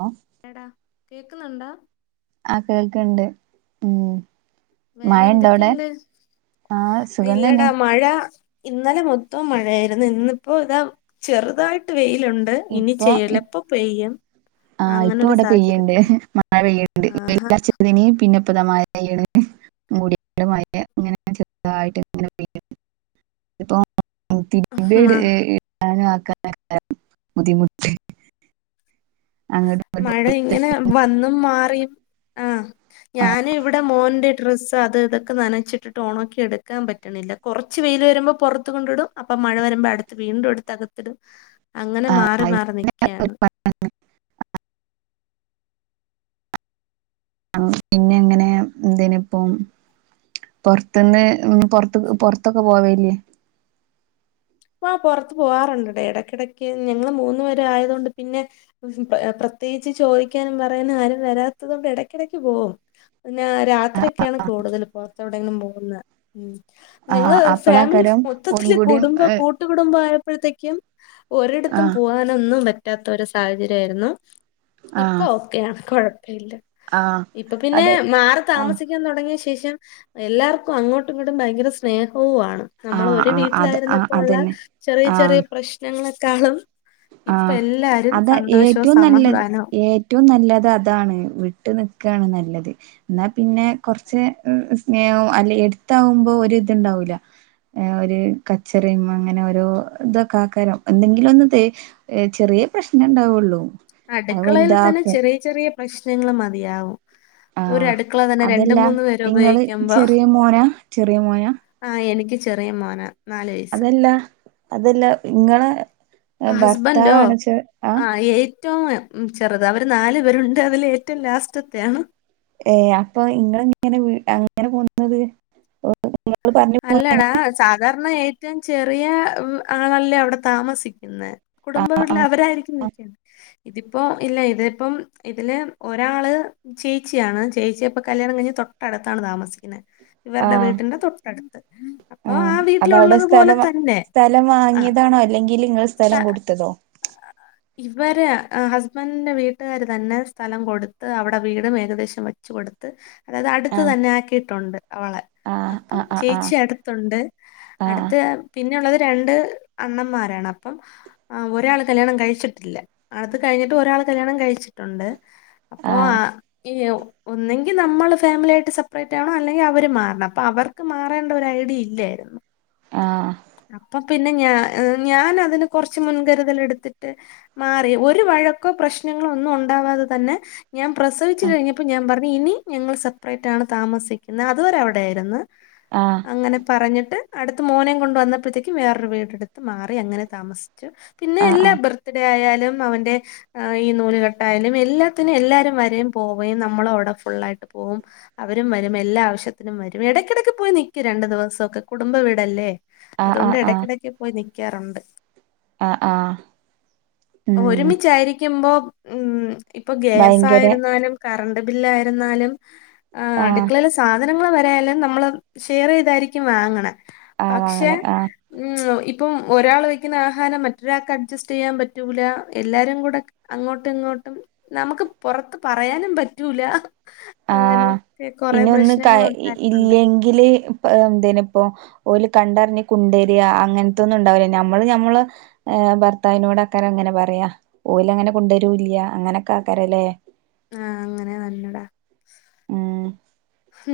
Law എടാ കേക്ക്‌ന്ന്ണ്ടോ? ആഹ് കേൾക്ക്‌ണ്ട് ഉം. വേറെ മഴണ്ടോ അവിടെ എന്തൊക്കെണ്ട് ആ സുഖം തന്നെ ഇല്ലടാ മഴ. ഇന്നലെ മൊത്തം മഴയായിരുന്നു ഇന്നിപ്പോ ഇതാ ചെറുതായിട്ട് വെയിലുണ്ട്. ഇനി ചെലപ്പൊ പെയ്യും. ആഹ് അങ്ങനെ ഇപ്പൊ ഒരു ഇവടെ പെയ്യ്ണ്ട് സാഹചര്യത്തില് മഴ പെയ്യ്ണ്ട് ആഹാ വയിലർച്ചതിന് പിന്നെപ്പത മഴ. പെയ്യ്ണ് മൂടി മയ ഇങ്ങനെ ചെർതായിട്ട് ഇങ്ങനെ പെയ്യ് ഇതിപ്പോ തിര്മ്പി ഇട് മ ഇടാനക്കാരം ബുദ്ധിമുട്ട്. അങ്ങട്ടും ഇങ്ങട്ടും. മഴ ഇങ്ങനെ വന്നും മാറിം ആഹ്. ആ ഞാന് ഇവടെ മോന്റെ ഡ്രസ്സ് അത് ഇതൊക്കെ നനച്ചിട്ടിട്ട് ഒണക്കി എടുക്കാ പറ്റ്ണില്ല. കൊറച്ച് വെയില് വരുമ്പൊ പൊറത്ത് കൊണ്ടിടും അപ്പം മഴ വരുമ്പൊ അടുത്ത് വീണ്ടു എടുത്ത് അകത്തിടും. [inaudible] അങ്ങനെ മാറി ആ മാറി നിക്കയാണ്. [unintelligible] പിന്നെ എങ്ങനേ ഇതിനിപ്പം. പൊറത്ത്ന്ന് പൊറത്ത് പൊറത്തൊക്കെ പോവല്ലേ? ഇപ്പൊ പൊറത്ത് പോവാറുണ്ട്ട്ടോ എടക്കെടക്ക് ഞങ്ങള് മൂന്നു പേരായോണ്ട് പിന്നെ. പ്രത്യേയിച്ച് ചോയിക്കാനും പറയാനും ആരും വരാത്തതോണ്ട് എടക്കടക്ക് പോവും. ന്നാ രാത്രിയൊക്ക്യാണ് കൂടുതല് പൊറത്തെവ്ടെങ്കിലും പോവുന്നേ ഉം. ആ ഞങ്ങള് ഫാമിലി അപ്പളാക്കാരം ഒന്നും മൊത്തത്തില് കൂടി കുടുംബം. ഏ, ട്ടു കുടുംമ്പായപ്പൊഴത്തേക്കും ആ ഒരട്ത്തും പോവാ നൊന്നും പറ്റാത്ത ഒരു സാഹചര്യയിരുന്നു ആ ഇപ്പൊ ഓക്കെയാണ് കൊഴപ്പ ഇല്ല. ആ ഇപ്പൊ പിന്നെ അതെ മാറി ആ താമസിക്കാൻ തൊടങ്ങിയ ശേഷം എല്ലാർക്കും അങ്ങോട്ടും ഇങ്ങോട്ടും ഭയങ്കര സ്നേഹവു ആണ് ആഹ് നമ്മളൊരു ആഹ് അത് വീട്ടിലായിരുന്ന ആഹ് പ്പോള്ള അതന്നെ ചെറിയ ആഹ് ചെറിയ പ്രശ്നങ്ങളെക്കാളും. ഇപ്പൊ ആഹ് എല്ലാരും സന്തോഷവും സമാധാനൊം. റ്റവും നല്ലത് അതാണ് വിട്ട് നിക്കാണ് നല്ലത്. ഇന്നാ പിന്നെ കൊറ്ച്ച് സ്നേഹവും അല്ല എട്ത്താവുമ്പൊ ഒര് ഇത്ണ്ടാവൂല. ഒരു കച്ചറിം അങ്ങനെ ഓരോ ഇതൊക്ക ആക്കാരം എന്തെങ്കിലും ഒന്ന് തേ ഏഹ് ചെറിയ പ്രശ്നെ ഇണ്ടാവൊള്ളു. അടുക്കളയില് തന്നെ ചെറിയ ചെറിയ പ്രശ്നങ്ങള് മതിയാവും. ആഹ് ഒരടുക്കള തന്നെ രണ്ട് അതല്ല മൂന്ന് പേര് ഇങ്ങള് ഉപയോകിക്കുമ്പൊ. ചെറിയ മോനാ ചെറിയ മോനാ ആഹ് എനിക്ക് ചെറിയ മോന. അതല്ല അതല്ല ഇങ്ങള ഹസ്ബൻഡോ ഭർത്താവാണ്ച്ച ആ ആഹ്. ഏറ്റവും ചെറുത് അവര് നാല് പേരുണ്ട് അതില് ഏറ്റവും ലാസ്റ്റ്ത്ത്യാണ്. ഏഹ് അപ്പൊ ഇങ്ങള് ഇങ്ങനെ വീ അങ്ങനെ പോന്നത് ഇങ്ങള് പറഞ്ഞു അല്ലടാ സാധാര്ണ ഏറ്റവും ചെറിയ ആളല്ലേ അവ്ടെ താമസിക്ക്ന്നെ. കുടുംബ വീട്ടില് അവരായിരിക്കും നിക്കേണ്ട്. ഇതിപ്പോ ഇല്ല ഇതിപ്പം ഇതില് ഒരാള്. ചേച്ചിയാണ് ചേച്ചി ഇപ്പൊ കല്യാണം കഴിഞ് തൊട്ടട്ത്താണ് താമസിക്ക്ന്നെ ഇവര്ടെ ആഹ് വീട്ടിന്റെ തൊ ട്ടടുത്ത്. ആഹ് അതവ്ടെ സ്ഥലം വ സ്ഥലം ആ വാങ്ങ്യതാണൊ അല്ലെങ്കില് ഇങ്ങള് സ്ഥലം സ്ഥ- കൊട്ത്തതൊ? [inaudible] ഇവര് ഹസ്ബന്റെ വീട്ടുകാര് തന്നെ സ്ഥലം കൊടുത്ത് അവടെ വീടും ഏകദേശം വ ച്ച് കൊടുത്ത് അതായത് അടുത്ത് ആഹ് തന്നെ ആക്കിയിട്ടുണ്ട് അവളെ. ആഹ് പ്പം ആഹ് ആഹ് ചേച്ചി അടുത്തുണ്ട് അടുത്ത് പിന്നെ ഉള്ളത് രണ്ട് അണ്ണ മ്മാരാണ് അപ്പം ആഹ് ഒരാള് കല്യാണം കഴിച്ചിട്ടില്ല അത് കഴിഞ്ഞിട്ട് ഒരാള് കല്യാണം കഴിച്ചിട്ടുണ്ട് അപ്പോ ആഹ് യ്യ ഒന്നെങ്കി നമ്മള് ഫാമിലി ആയിട്ട് സെപ്പറേറ്റ് ആവണം അല്ലെങ്കിൽ അവര് മാറണം അപ്പൊ അവർ ർക്ക് മാറേണ്ട ഒരു ഐഡി ഇല്ലായിരുന്നു ആഹ് അപ്പൊ പിന്നെ ഞാ ഞാൻ അതിന് കൊറച്ച് മുൻകരുതലെടുത്തിട്ട് മാറി ഒരു വഴക്കോ പ്രശ്നങ്ങളോ ഒന്നും ഉണ്ടാവാതെ തന്നെ ഞാൻ പ്രസവിച്ചു കഴിഞ്ഞപ്പോ ഞാൻ പറഞ്ഞു ഇനി ഞങ്ങൾ സെപ്പറേറ്റ് ആണ് താമസിക്ക്ന്നേ അതുവരെ അവിടെയായിര്ന്ന് ആഹ് അങ്ങനെ പറഞ്ഞിട്ട് അടുത്ത് മോനേയും കൊണ്ട് വന്നപ്പഴത്തേക്കും വേറൊരു വീടെടുത്ത് മാറി അങ്ങനെ താമസിച്ചു. പിന്നെ ആഹ് ആഹ് എല്ലാ ആഹ് ബർത്ത്ഡേ ആയാലും അവന്റെ ആഹ് ഈ നൂലുകെട്ടായാലും എല്ലാത്തിനും എല്ലാരും വരേം പോവേം നമ്മളവിടെ ഫുള്ളായിട്ട് പോവും അവരും വരും എല്ലാ ആവശ്യത്തിനും വരും ഇടയ്ക്കിടക്ക് പോയി നിക്കും രണ്ടു ദിവസൊക്കെ കുടുംബ വീടല്ലേ ആഹ് ആഹ് ആഹ് അതുകൊണ്ട് ആഹ് ആഹ് ഇടക്കിടക്ക് പോയി നിക്കാറുണ്ട് ആഹ് ആഹ് ഉം ഒരുമിച്ചായിരിക്കുമ്പോ ഉം ഇപ്പൊ ഭയങ്കര ഗേസായിരുന്നാലും കറണ്ട് ബില്ലായിരുന്നാലും ആഹ് അടുക്കളയില സാധനങ്ങള് വരെയല്ലാം നമ്മള് ഷെയർ ചെയ്തായിരിക്കും വാങ്ങണെ ആഹ് പക്ഷെ വാങ്ങണേ ആഹ് ഉം ഇപ്പം ഒരാൾ വെക്കുന്ന ആഹാരം മറ്റൊരാൾക്ക് അഡ്ജസ്റ്റ് ചെയ്യാൻ പറ്റൂല എല്ലാരും കൂടെ അങ്ങോട്ടും ഇങ്ങോട്ടും നമുക്ക് പൊറത്ത് പറയാനും പറ്റൂല ആഹ് അങ്ങനൊക്കെ കൊറെ പ്രശ്നങ്ങളുണ്ടായിട്ടുണ്ട് ഇതില് ഇപ്പ എന്തേനിപ്പോ ഓല് കണ്ടറിഞ്ഞി കുണ്ടരിയ അങ്ങനത്തൊന്നും ഉണ്ടാവില്ല നമ്മള് ഞമ്മള് ഭർത്താവിനോട് ആക്കാരം അങ്ങനെ പറയാ ഓല് അങ്ങനെ കൊണ്ടരൂല്ല അങ്ങനൊക്കെ ആക്കാരല്ലേ ആഹ് അങ്ങനെ തന്നടാ ആഹ്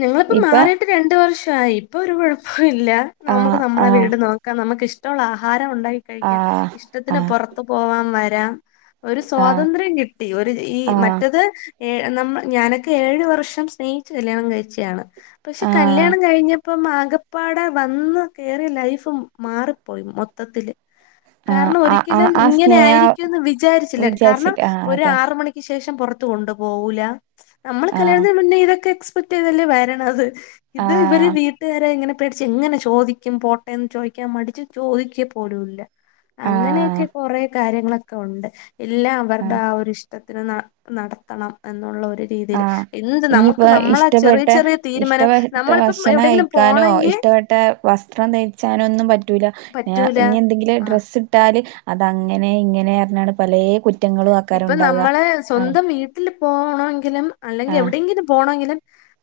ഞങ്ങളിപ്പോ മാറിയിട്ട് രണ്ട് വർഷായി ഇപ്പൊ ഒരു കൊഴപ്പോല്ല ആഹ് നമ്മക്ക് നമ്മളെ ആഹ് വീട് നോ ക്കാം നമ്മക്ക് ഇഷ്ട്ടോള്ള ആഹാരം ഉണ്ടാക്കി കഴിക്കാം ആഹ് ഇഷ്ടത്തിന് ആഹ് പുറത്തു പോവാം വരാം ഒരു ആഹ് സ്വാതന്ത്ര്യം കിട്ടി ഒരു ഈ ആഹ് മറ്റത് ഏഹ് നമ്മ ഞാനൊക്കെ ഏഴു വർഷം സ്നേഹിച്ചു കല്യാണം കഴിച്ചയാണ് പക്ഷെ ആഹ് കല്യാണം കഴിഞ്ഞ പ്പം ആകപ്പാടെ വന്ന് കേറിയ ലൈഫും മാറിപ്പോയി മൊത്തത്തില് ആഹ് കാരണം ആഹ് ആഹ് ഒരിക്കലും ആ ഇങ്ങനെ സ്നേഹ ആയിരിക്കുംന്ന് വിചാരിച്ചില്ല കാരണം വിചാരിച്ചിട്ട് ആഹ് ഒരു അതെ ആറ് മണിക് ക്ക് ശേഷം പൊറത്ത് കൊണ്ടു പോവൂല്ല നമ്മൾ ആഹ് കല്യാണത്തിന് മുന്നേ ഇതൊക്കെ എക്സ്പെക്ട് ചെയ്തല്ലേ വരണത് ഇത് ഇവര് ആഹ് വീട്ടുകാരെ ഇങ്ങനെ പേടിച്ച് എങ്ങനെ ചോദിക്കും പോട്ടേന്ന് ചോദിക്കാൻ മടിച്ചു ചോദിക്ക പോലും ഇല്ല ആഹ് അങ്ങനെയൊക്കെ കൊറെ കാര്യങ്ങളൊക്കെ ഉണ്ട് എല്ലാം ആഹ് അവരുടെ ആ ഒരിഷ് ടത്തിന് നടത്തണം എന്നുള്ള ഒരു രീതിയിൽ എന്ത് നമു ഇപ്പൊ ഇഷ്ടപ്പെട്ട ഇഷ്ടപ്പെട്ട നമ്മളിപ്പം ഭക്ഷണം എവിടെയെങ്കിലും കഴിക്കാനോ പോണെങ്കി ഇഷ്ടപ്പെട് ട്ട വസ്ത്രം ധരിച്ചാനൊന്നും പറ്റൂല പറ്റൂല ഇനി എന്തെങ്കിലും ആ ഡ്രസ്സ് ഇട്ടാല് അതങ്ങനെ ഇങ്ങനെർഞ്ഞാണ്ട് പലേ കുറ്റ് ഇപ്പം നമ്മളെ സ്വന്തം വീ വീട്ടിൽ പോണങ്കിലും അല്ലെങ്കിൽ ആഹ് എവിടെയെങ്കിലും പോണങ്കിലും.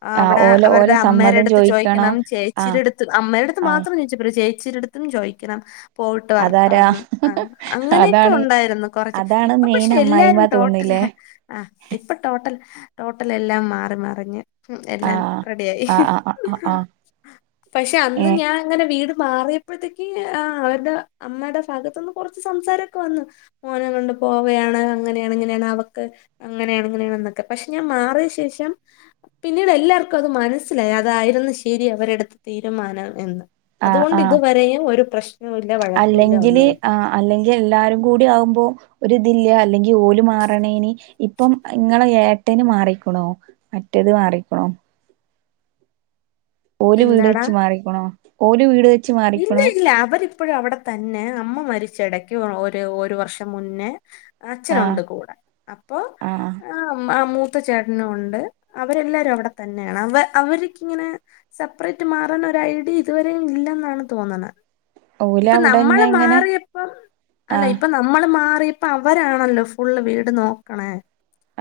ആ ആഹ് അവിടെ ഓലെ അവരുടെ ഓലെ അമ്മേടെ സമ്മതം അട്ത്ത് ചോദിക്കണോ ചോയ്ക്കണം. ചേച്ചിടെ ആഹ് അടുത്ത് അമ്മേയുടെഅടുത്ത് ആഹ് മാത്രം ചോദിച്ചാ പോരാ ചേച്ചി ചെച്ചിനട്ത്തും ചോയിക്കണം പോയിട്ട് അതാരാ വരട്ടാന്ന് ആ അങ്ങനെയൊക്കെ അതാണ് ഉണ്ടായിരുന്നു കൊറച്ച്. അതാണ് മെയിൻ പക്ഷെ അമ്മായിമ്മ എല്ലാരും ടോട്ടലാ തോന്നില്ലേ ആ ഇപ്പൊ ടോട്ടൽ ടോട്ടൽ എല്ലാം മാറി മറിഞ്ഞ്. ഉം എല്ലാം ആഹ് റെഡിയായി ആഹ് ആഹ് ആഹ് ആഹ് പക്ഷെ അന്ന് ഏഹ് ഞാൻ അങ്ങനെ വീട് മാറിയപ്പോഴത്തേക്ക് ആ അവരുടെ അമ്മയുടെ ഭഗത്ത് നിന്ന് കുറച്ച് സംസാരൊക്കെ വന്നു. മോനെ കൊണ്ട്. പോവയാണ് അങ്ങനെയണ് ഇങ്ങനെയാണ് അവക്ക് അങ്ങനെയണ്. ഇങ്ങനെയാണന്നൊക്കെ പക്ഷെ ഞാൻ മാറിയ ശേഷം. പിന്നീട് എല്ലാർക്കും അത് മനസ്സിലായി. അതായിരുന്നു ശരി അവര്എടുത്ത തീരുമാനം എന്ന്. ആഹ് അതുകൊണ്ട് ആഹ് ഇതുവരെയും ഒരു പ്രശ്നൂല്ല. വഴക്കുല്ല ഒന്നുല്ല. അല്ലെങ്കിൽ എല്ലാരും കൂടി ആകുമ്പോൾ ഒരിതില് അല്ലെങ്കിൽ ഓലു മാറണേന് ഇപ്പം ഇങ്ങളെ ഏട്ടേന് മാറിക്കണോ? മറ്റേത് മാറിക്കണോ? ഓ വീട് എന്താടാ വെച്ച് മാറിക്കണോ ഓ വീട് വെച്ച മാ ഇല്ല ഇല്ല അവര് ഇപ്പോഴും അവിടെ തന്നെ അമ്മ മരിച്ചിടക്ക് ഒരു വർഷം മുന്നേ ആഹ് അച്ഛനുണ്ട് കൂടെ ആ ആഹ് ആ ആ മൂത്ത ചേട്ടനും ഉണ്ട്. അവരെല്ലാരും അവിടെ തന്നെയാണ്. അവ അവർക്കിങ്ങനെ സെപ്പറേറ്റ് മാറാൻ ഒരു ഐഡിയ ഇതുവരെയ ഇല്ലെന്നാണ് തോന്നുന്നത്. ഓല് ഇപ്പൊ അവിടെന്നെ നമ്മള് ഇങ്ങനെ മാറിയപ്പം അല്ല ആഹ് ഇപ്പ നമ്മ നമ്മൾ മാറിയപ്പോ അവരാണല്ലോ ഫുള്ള് വീട് നോക്കണേ.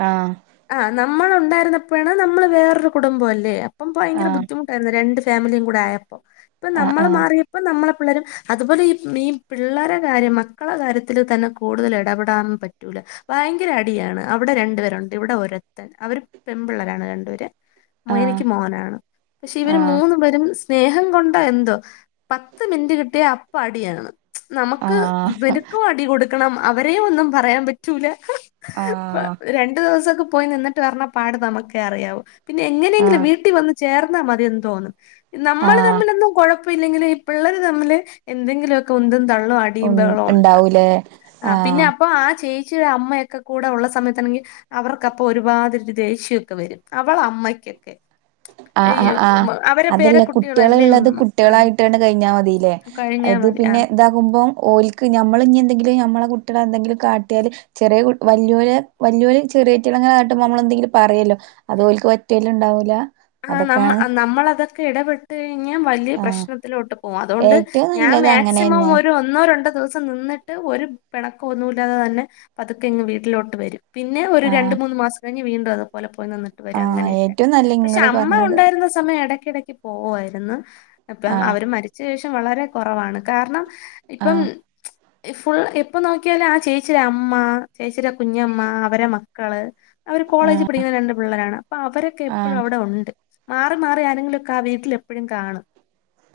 ആഹ് ആ് നമ്മള് ഉണ്ടായിരുന്ന പ്പോഴാണ് നമ്മള് വേറൊരു കുടുംബം അല്ലേ അപ്പം ഭയങ്കര ആഹ് ബുദ്ധിമുട്ട് ഒന്ന്, രണ്ട് ഫാമിലിയും കൂടെ ആയപ്പോ ഇപ്പ നമ്മള് മാ ആഹ് ഇപ്പം നമ്മളെ പിള്ളരും അതുപോലെ ഈ ഈ പിള്ളേരെ കാര്യം മക്കളെ കാര്യത്തിൽ തന്നെ കൂടുതൽ ഇടപെടാൻ പറ്റൂല ഭയങ്കര അടിയാണ് അവിടെ രണ്ടു പേരുണ്ട് ഇവിടെ ഒരത്ത അവര് പെൺപിള്ളരാണ് രണ്ടൂര്. ആഹ് മോയനക്ക് മോനാണ് പക്ഷെ ഇവര് ആഹ് മൂന്നു പേരും സ്നേഹം കൊണ്ടെ എന്തോ. പത്ത് മിനിറ്റ് കിട്ടിയ അപ്പം അടിയാണ്. നമുക്ക് ആഹ് ഇവര് അടി കൊടുക്കണം അവരെയ ഒന്നും പറയാൻ പറ്റ റ്റുല ആഹ് ആഹ് രണ്ടു ദിവസൊക്കെ പോയി നിന്നിട്ട് വരണ പാട് നമുക്കെ അറിയാളു പിന്നെ എങ്ങനെയെങ്കിലും ആഹ് വീട്ടിൽ വന്ന് ചേർന്നാൽ മതി എന്തോന്നന്ന് നമ്മള് ആഹ് തമ്മിൽൊന്നും കുഴപ്പമ ഇില്ലെങ്കിൽ പിള്ളേര് തമ്മില് എന്തെങ്കിലുമൊക്കെ ഉന്തും തള്ളും ഉം അടിയ്പകളോ ഉണ്ടാക്കും. ഇണ്ടാവൂലേ ആ പിന്നെ ആഹ് അപ്പൊ ആ ചേച്ചിയ അമ്മയൊക്കെ കൂടെ ഉള്ള സമയത്തണെങ്കിൽ. അവർക്ക് അപ്പൊ ഒരുപാട് ദേഷ്യംഒക്കെ വരും അവൾ അമ്മയ്ക്കൊക്കെ ആ് ആ അയ്യോ ആഹ് അവരെ അതല്ല പേരക്കുട്ടികളല്ലേ കുട്ടികളള്ളത് ആ കുട്ടികളായിട്ട്ണ് കഴിഞ്ഞാൽമതീ. ല്ലേ കഴിഞ്ഞാ അത് മതി ആ പിന്നെ ഇത പോകുമ്പോ ഓലക്ക് നമ്മള് ഇനി എന്തെങ്കിലും നമ്മളെ കുട്ടിളെ എന്തെങ്കിലും കാട്ടിയാല്. ചെറിയ വല്യര് വല് യ ചെറിയറ്റിടങ്ങായിട്ട നമ്മള എന്തെങ്കിലും പറയല്ലോ ഒപ്പം ഓല്ക്ക് പറ്റല് ഉണ്ടാവൂല. ആ അതൊക്കെയാണ് നമ്മള് നമ്മള്അതൊക്കെ ഇടപെട്ട് കഴിഞ്ഞാൽ വലിയ ആഹ് പ്രശ്നത്തിലോട്ട്. ഓ അതുകൊണ്ട് ഏറ്റവും ഞാൻ നല്ലത് മാക്സിമം അങ്ങനെന്നെ ഒരു ഒന്നോ രണ്ടോ ദിവസം നിന്നിട്ട് ഒരു പിണക്കം ഒന്നുമല്ലാതെ തന്നെ പതുക്കെ ഇങ് വീട്ടിലോട്ട് വരും. പിന്നെ ഒരു രണ്ട് ആഹ് മൂന്ന് മാസം കഴിഞ്ഞ് വീണ്ടും അതുപോലെ പോയി നിന്നിട്ട് വരും. ആഹ് അങ്ങനെയൊക്കെ. ഏറ്റവും നല്ല പക്ഷെ ഇങ്ങള് അമ്മ പറഞ്ഞത് ഉണ്ടായിരുന്ന സമയം ഇടക്കിടക്ക് പോകുമായിരുന്നു. ഇപ്പ ആഹ് അവര് മരി ച്ച ശേഷം വളരെ കുറവാണ്. കാരണം ഇപ്പം ആഹ് ഫുൾ എപ്പൊ നോക്കിയാലും ആഹ് ചേച്ചിടെ അമ്മ ചേച്ചിയുടെ കുഞ്ഞമ്മ അവരെ മക്കള് അവര് കോളേജി ആഹ് പഠിക്കുന്ന രണ്ട് പിള്ളേരാണ്. അപ്പൊ അവരൊക്കെ എപ്പോളും ആഹ് അവിടെ ഉണ്ട്. മാറി മാറി ആരെങ്കിലുംക്കെ ആഹ് വീട്ടിൽ എപ്പോഴും കാണും.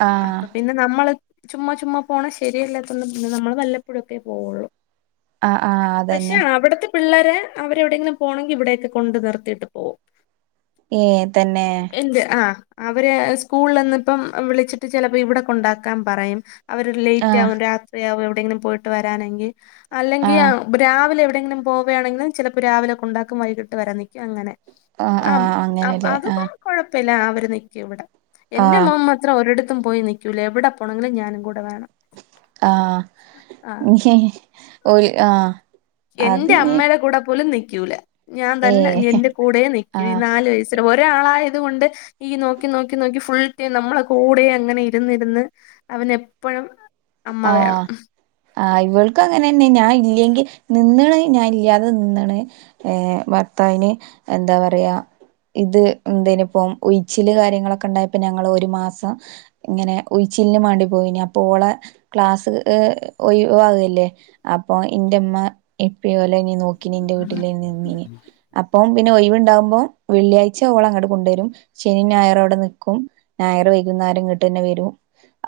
ആഹ് അപ്പൊ പിന്നെ നമ്മള് ചുമ്മാ ചുമ്മാ പോണ ശരിയല്ലാത്തൊണ്ട് നമ്മള് വല്ലപ്പോഴൊക്കെ പോവുള്ളൂ. ആഹ് ആഹ് പക്ഷെ അതന്നെ അവിടത്തെ പിള്ളേരെ അവരെ എവിടെയെങ്കിലും പോണെങ്കിൽ ഇവിടെയൊക്കെ കൊണ്ടു നിർത്തിട്ട് പോകും. ഏഹ് തന്നെ. എന്ത് ആഹ് അവര് സ്കൂളിൽ നിന്ന് ഇപ്പം വിളിച്ചിട്ട് ചിലപ്പോ ഇവിടെ കൊണ്ടാക്കാൻ പറയും. അവര് ലേറ്റ് ആഹ് ആകും. രാത്രിയാവും എവിടെെങ്കിലും പോയിട്ട് വരാനെങ്കി അല്ലെങ്കി ആഹ് രാവിലെ എവിടെയെങ്കിലും പോവണെങ്കില് ചിലപ്പോ രാവിലെ കൊണ്ടാക്കും. വൈകിട്ട് വരാനിൽക്കും. അങ്ങനെ ആഹ് അപ് ആഹ് അത് കുഴപ്പല്ല. അവര് നിക്യും ഇവടെ. എന്റെ ആഹ് മൊ ത്രം ഒരിടത്തും പോയി നിക്കൂല. എവിടെ പോണമെങ്കിലും ഞാനും കൂടെ വേണം. ആഹ് ആ ഹി ഹി ഓൽ ആഹ് അത് എന്റെ നീ അമ്മേടെ കൂടെ പോലും നിക്യൂല. ഞാൻ തന്നെ. ഏഹ് എന്റെ കൂടെ നിക്യൂ. ആ ഈ നാല് വയസ്.. ശെരി ഒരാളായത് കൊണ്ട്.. ഈ നോക്കി നോക്കി നോക്കി ഫുൾ ടെം. നമ്മളെ കൂടെയങ്ങനെ. ഇര് ന്ന് ര് ന്ന്.. അവനെപ്പൊഴും അമ്മ ആഹ് വേണം.. ആഹ് ഇവൾക് അങ്ങനെന്നെ. ഞാഇല്ലെങ്കി നിന്ന്ണെ ഞാ ഇല്ല്യതെ നിന്ന്ണ്.. ഏഹ്. ഭർത്താവിന് എന്താ പറയാ.. ഇത് എന്തേനിപ്പൊ. ഉയിച്ചില് കാര്യങ്ങളൊക്കെണ്ടായപ്പോ ഞങ്ങളൊരു മാസം ഇങ്ങനെ ഉയിച്ചിലിന് മാണ്ടി പോയീനി. അപ്പൊ ഓളെ.. ക്ലാസ് ഏഹ് ഒയിവാവ് ല്ലേ. അപ്പൊ ന്റെ മ്മ ഇപ്പി ഓലെനി നോക് ക്കിനി ന്റെ വീട്ടിലെ നിന്നിനി. അപ്പോ പിന്നെ ഒഴിവ്ണ്ടാവുമ്പോ വെള്ളിയാഴ്ച ഓള ങ്ങട്ട് കൊണ്ടരും. ശനി ഞായറു അവടെ നിക്കും. ഞായർ വൈകുന്നേരം ങ്ങട്ടെന്നെ വെരു.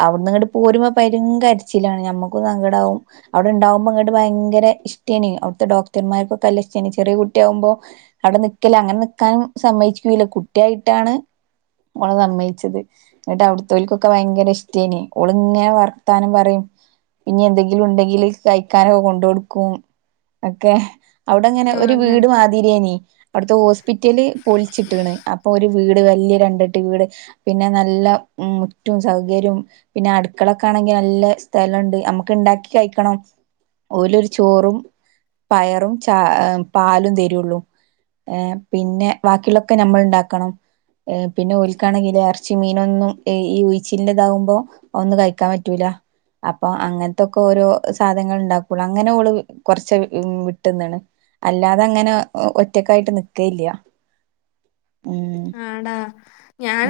അവ്ട്ന്ന്ങ്ങട്ട് പോരുമ്പ പ രുംകര്ച്ചിലാണ്. ഞമ്മകും സങ്കടാവും.. അവടെണ്ടാവുമ്പോ ങ്ങട്ട് ഭയങ്കെരെ ഇഷ്ട്ടെനി. അവ്ട്ത്തെ ഡോക്ടർമാർക്കൊ നല്ല ഇഷ്ടാന്ന്. ചെറിയെ കുട്ടിയാവുബോ അവടെ നിക്ക് ല്ലേ. അങ്ങനെ നിക്കാനും സമ്മയിക്യുല. കുട്യായിട്ടാണ് ഓളെ സമ്മയിച്ചത്. ന്നട്ട് അവുടുത്തോൽക്കൊക്കെ വയങ്കര ഇഷ്ടേന്. ഓള്ങ്ങനെ വർ ത്താനം പറയും. പിന്നി എന്തെങ്കിലു ണ്ടെങ്കില് കഴിക്കാനൊക്കെ കൊണ്ടൊടുക്കും.. ഒക്കെ. അവ്ടെങ്ങനെ ഒരു അങ്ങനെ വീട് മാ തിരിയെനി. അവട്ത്തെ ഹോസ്പിറ്റല് പൊൽച്ചിട്ട്ണ്. അപ്പൊ ഒര് വീട്. വല്ല്യ രണ്ടട്ടി വീട്.. പിന്നെ നല്ല മുറ്റും. സൗകര്യം. പിന്നെ അട്ക്കളക് ക്കണെങ്കി നല്ല സ്ഥലണ്ട്. നമക്ക്ണ്ടാക്കി കഴിക്കണം. ഓലൊരു ചോറും.. പയറും ച, പാലും തെരുള്ളു.. ഏഹ്. പിന്നെ വാക്കിള്ളോക്കെ ഞമ്മള്ണ്ടാക്കണം.. പിന്നെ ഓൽക്കാണെങ്കില് എറച്ചി മീനൊന്നും. ഈ ഉഴിച്ചിൽന്റെതാവുമ്പോ. ഒന്ന് കയ് ക്കാപറ്റൂല.. അപ്പൊ അങ്ങൻത്തൊക്കെ ഓരോ സാധങ്ങൾ ണ്ടാക്കുള്ളൂ. അങ്ങനെ ഓള് കൊറചെ വിട്ട്ന്ന്ണ്.. അല്ലാതങ്ങനെ ഒ ഒറ്റക്കായിട്ട് നിക്കല്ല്യ. ആണോ.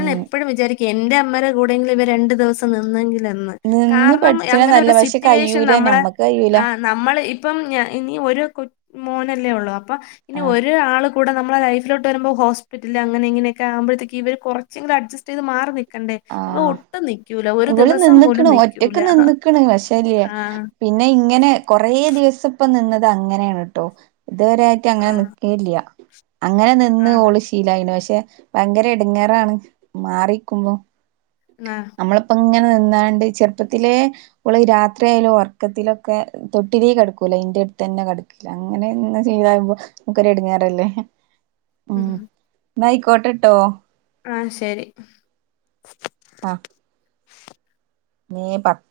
ഉം വിചാരിക്കു എന്റെ അമ്മരെ കൂടെങ്കിലും. ഇവരണ്ടു ദിവസം നിന്നെങ്കിലെന്ന്.. നിന്ന് കാറണം. പഠിച്ചണ നല്ല അങ്ങനൊരു പക്ഷെ സിറ്റുവേഷൻ കയ്യൂല നമ്മളെ. ഞമ്മക്ക് കയ്യൂല ആഹ്. നമ്മള് ഇപ്പം ഞ നി ഒരു ക മോനല്ലേ ഒള്ളൂ. അപ്പനി ആഹ് ഒര് ആൾ.. കൂടെ നമ്മളെ ലൈഫിലോട്ട് വരുമ്പോ ഹോസ്പിറ്റല് അങ്ങനെ ഇങ്ങനെക്കെ ആവുമ്പഴത്തേക് ഇവര് കൊർചെങ്കിലും അട്ജെസ്റ്റെയ്ത് മാറി നിക് ക്കണ്ടേ ഇവ ആഹ് ഒട്ടും നിക്യുല ഒരു ഇവള് ദിവസം പോലും നിന്ന്ക്ക്ണ് ഒറ്റക്ക് നിക്യുല നിന്ന്ക്ക്ണ് പക്ഷേല്ലേ ആഹ് പിന്നെ ഇങ്ങനെ കൊറേ ദിവസപ്പ നിന്നത് അങ്ങനേണ് ട്ടോ ഇത് വരെ കഅങ്ങനെ ആ നിക്കല്യ അങ്ങനെ നിന്ന് ആടാ ഓള് ശീലായിണ് പക്ഷേ ഭയങ്കര എടങ്ങെറാണ് മാറിക്കുമ്പോ ന്നാ നമ്മള്പ്പ ഇങ്ങനെ നിന്നാണ്ട് ചെർപ്പത്തിലെ ഓള് രാത്രി ആയാലും ഒറക്കത്തിലൊക്കെ തൊട്ടിലീക്കെടക്കൂല ഇന്റെട് തന്നെ കെട്ക്ക അങ്ങനെ ഇന്ന് ശീലായിബോ ക്കൊരു എടങ്ങേറല്ലേ ഉം [unintelligible] ന്നാ അയ്ക്കോട്ടട്ടോ ആഹ് ശരി അഹ് നീ പ്പ